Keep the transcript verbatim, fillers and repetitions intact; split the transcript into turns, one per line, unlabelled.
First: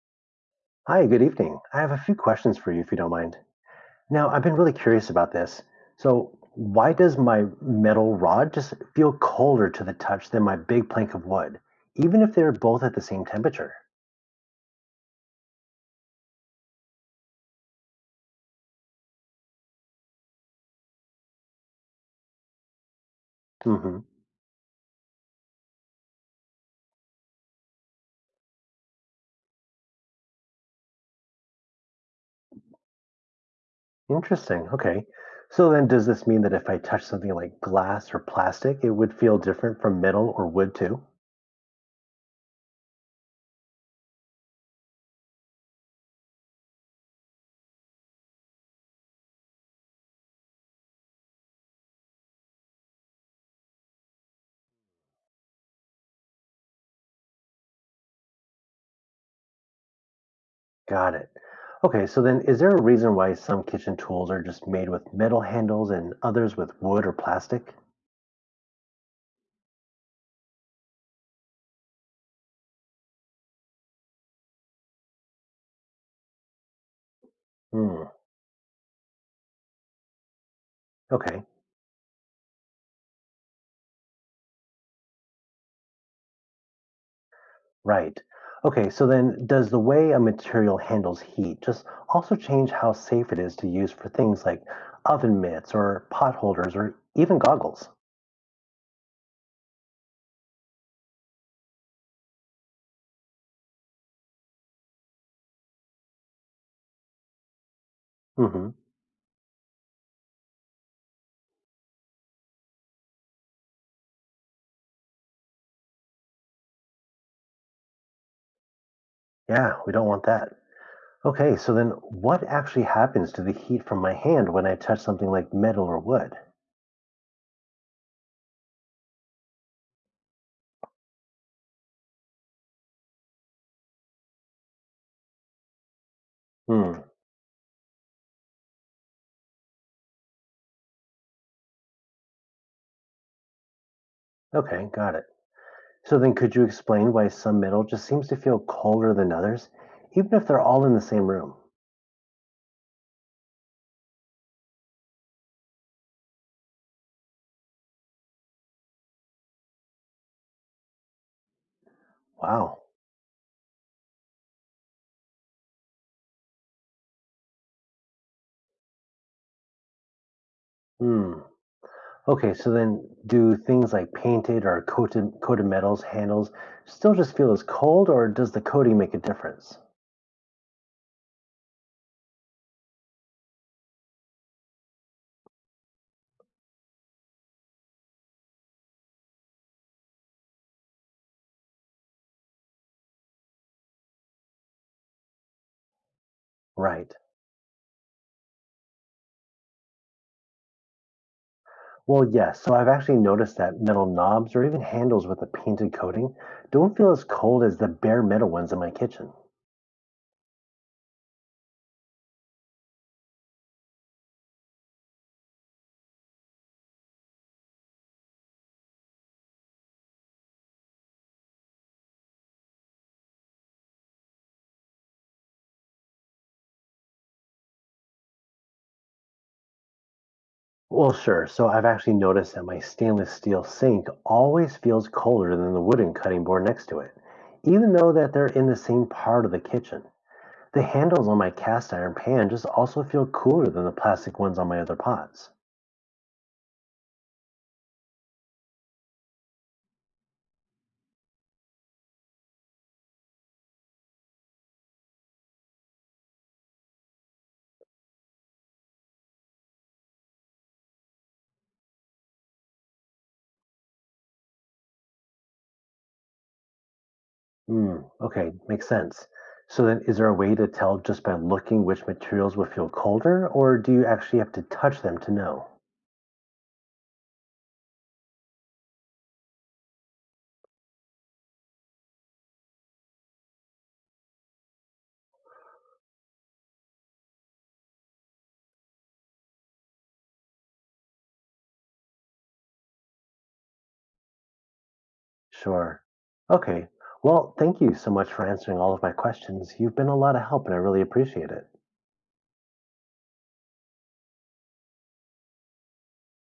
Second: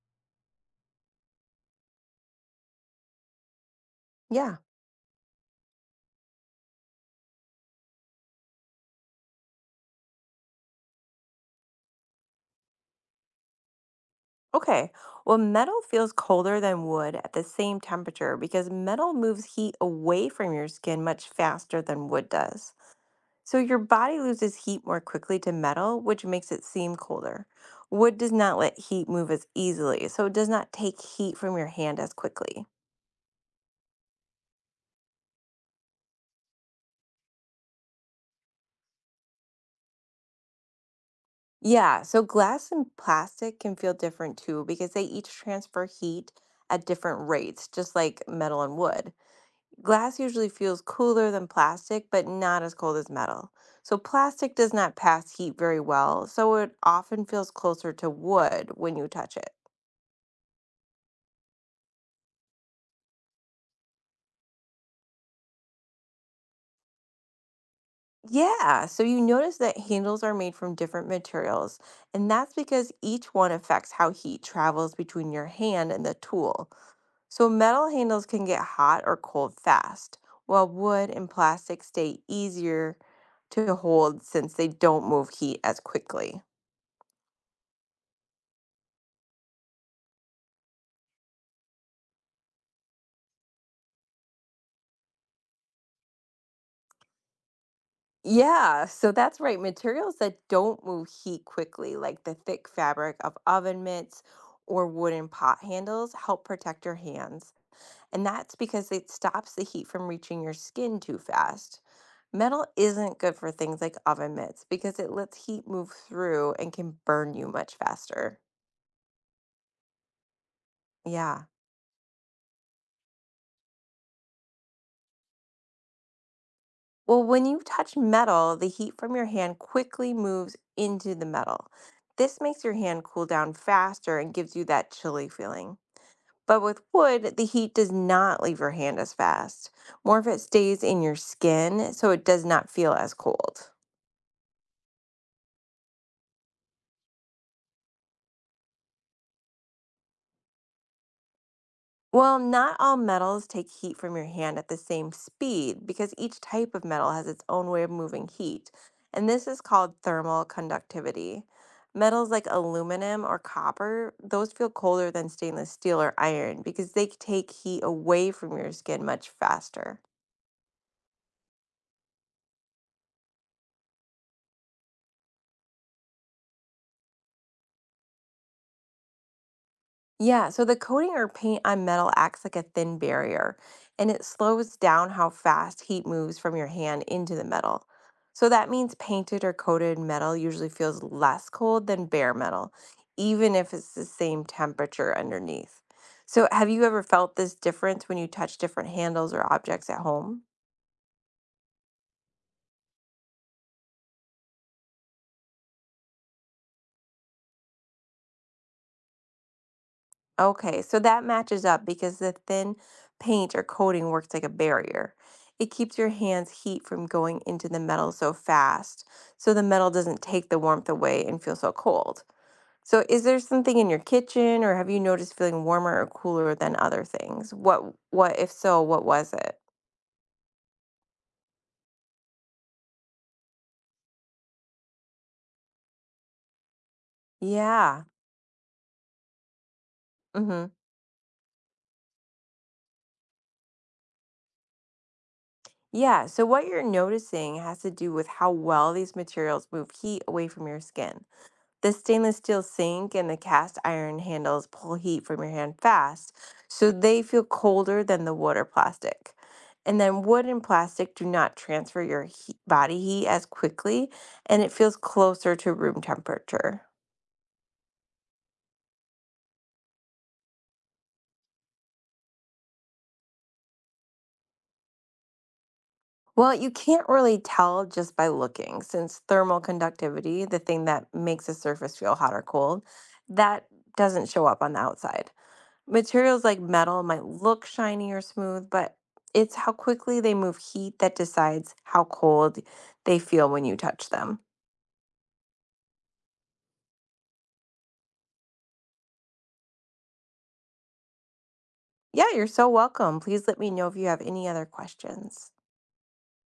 Hi, good evening. I have a few questions for you if you don't mind. Now, I've been
Yeah.
really curious about this. So, why does my metal rod just feel colder to the touch than my big plank of wood, even if they're both at the same temperature?
Okay. Well, metal feels colder than wood at the same temperature because metal moves heat away from your skin much faster than wood does. So your
Hmm.
body loses heat more quickly to metal, which makes it seem colder. Wood does not let heat move as easily, so it does not take heat from your hand as quickly.
Interesting. Okay. So then does this mean that if I touch something like glass or plastic, it would feel different from metal or wood too?
Yeah, so glass and plastic can feel different too because they each transfer heat at different rates, just like metal and wood. Glass usually feels cooler than plastic, but not as cold as metal. So, plastic does not pass heat very well, so it often feels closer to wood when you touch it.
Got it. Okay, so then is there a reason why some kitchen tools are just made with metal handles and others with wood or plastic?
Yeah, so you notice that handles are made from different materials, and that's because each one affects how heat travels between your hand and the tool. So, metal
Hmm.
handles can get hot or cold fast, while wood and
Okay.
plastic stay easier to hold since they don't move heat as quickly.
Right. Okay, so then does the way a material handles heat just also change how safe it is to use for things like oven mitts or pot holders or even goggles?
Yeah, so that's right. Materials that don't move heat quickly, like the thick fabric of oven mitts or wooden pot handles, help protect your hands. And that's
Hmm.
because it stops the heat from reaching your skin too fast. Metal isn't good for things like oven mitts because it lets heat move through and can burn you much faster.
Yeah, we don't want that.
Yeah.
Okay, so then what actually happens to the heat from my hand when I touch something like metal or wood?
Well, when you touch metal, the heat from your hand quickly moves into the metal. This makes your hand cool down faster and gives you that chilly feeling. But with
Hmm.
wood, the heat does not leave your hand as fast. More of it stays in your skin, so it does not feel as cold.
Okay, got it. So then could you explain why some metal just seems to feel colder than others, even if they're all in the same room?
Well, not all metals take heat from your hand at the same speed because each type of metal has its own way of moving heat, and this is called thermal conductivity. Metals like
Wow.
aluminum or copper, those feel colder than stainless steel or iron because they take heat away from your skin much faster.
Hmm. Okay, so then do things like painted or coated coated metals handles still just feel as cold, or does the coating make a difference?
Yeah, so the coating or paint on metal acts like a thin barrier, and it slows down how fast heat moves from your hand into the metal. So that means painted or coated metal usually feels less cold than bare metal, even if it's the same temperature underneath. So have you ever
Right.
felt this difference when you touch different handles or objects at home?
Well, yes. So I've actually noticed that metal knobs or even handles with a painted coating don't feel as cold as the bare metal ones in my kitchen.
Okay, so that matches up because the thin paint or coating works like a barrier. It keeps your hand's heat from going into the metal so fast, so the metal doesn't take the warmth away and feel so cold. So, is there something in your kitchen, or have you noticed feeling warmer or cooler than other things? What, what, if so, what was it?
Well, sure. So I've actually noticed that my stainless steel sink always feels colder than the wooden cutting board next to it, even
Yeah.
though that they're in the same part of the kitchen.
Mm-hmm.
The handles on my cast iron pan just also feel cooler than the plastic ones on my other pots.
Yeah. So, what you're noticing has to do with how well these materials move heat away from your skin. The stainless steel sink and the cast iron handles pull heat from your hand fast, so they feel colder than the water plastic. And then wood and plastic do not transfer your heat, body heat as quickly, and it feels closer to room temperature.
Hmm, okay, makes sense. So then is there a way to tell just by looking which materials will feel colder, or do you actually have to touch them to know?
Well, you can't really tell just by looking, since thermal conductivity, the thing that makes a surface feel hot or cold, that doesn't show up on the outside. Materials like metal might look shiny or smooth, but it's how quickly they move heat that decides how cold they feel when you touch them.
Sure. Okay. Well, thank you so much for answering all of my questions. You've been a lot of help and I really appreciate it.
Yeah, you're so welcome. Please let me know if you have any other questions.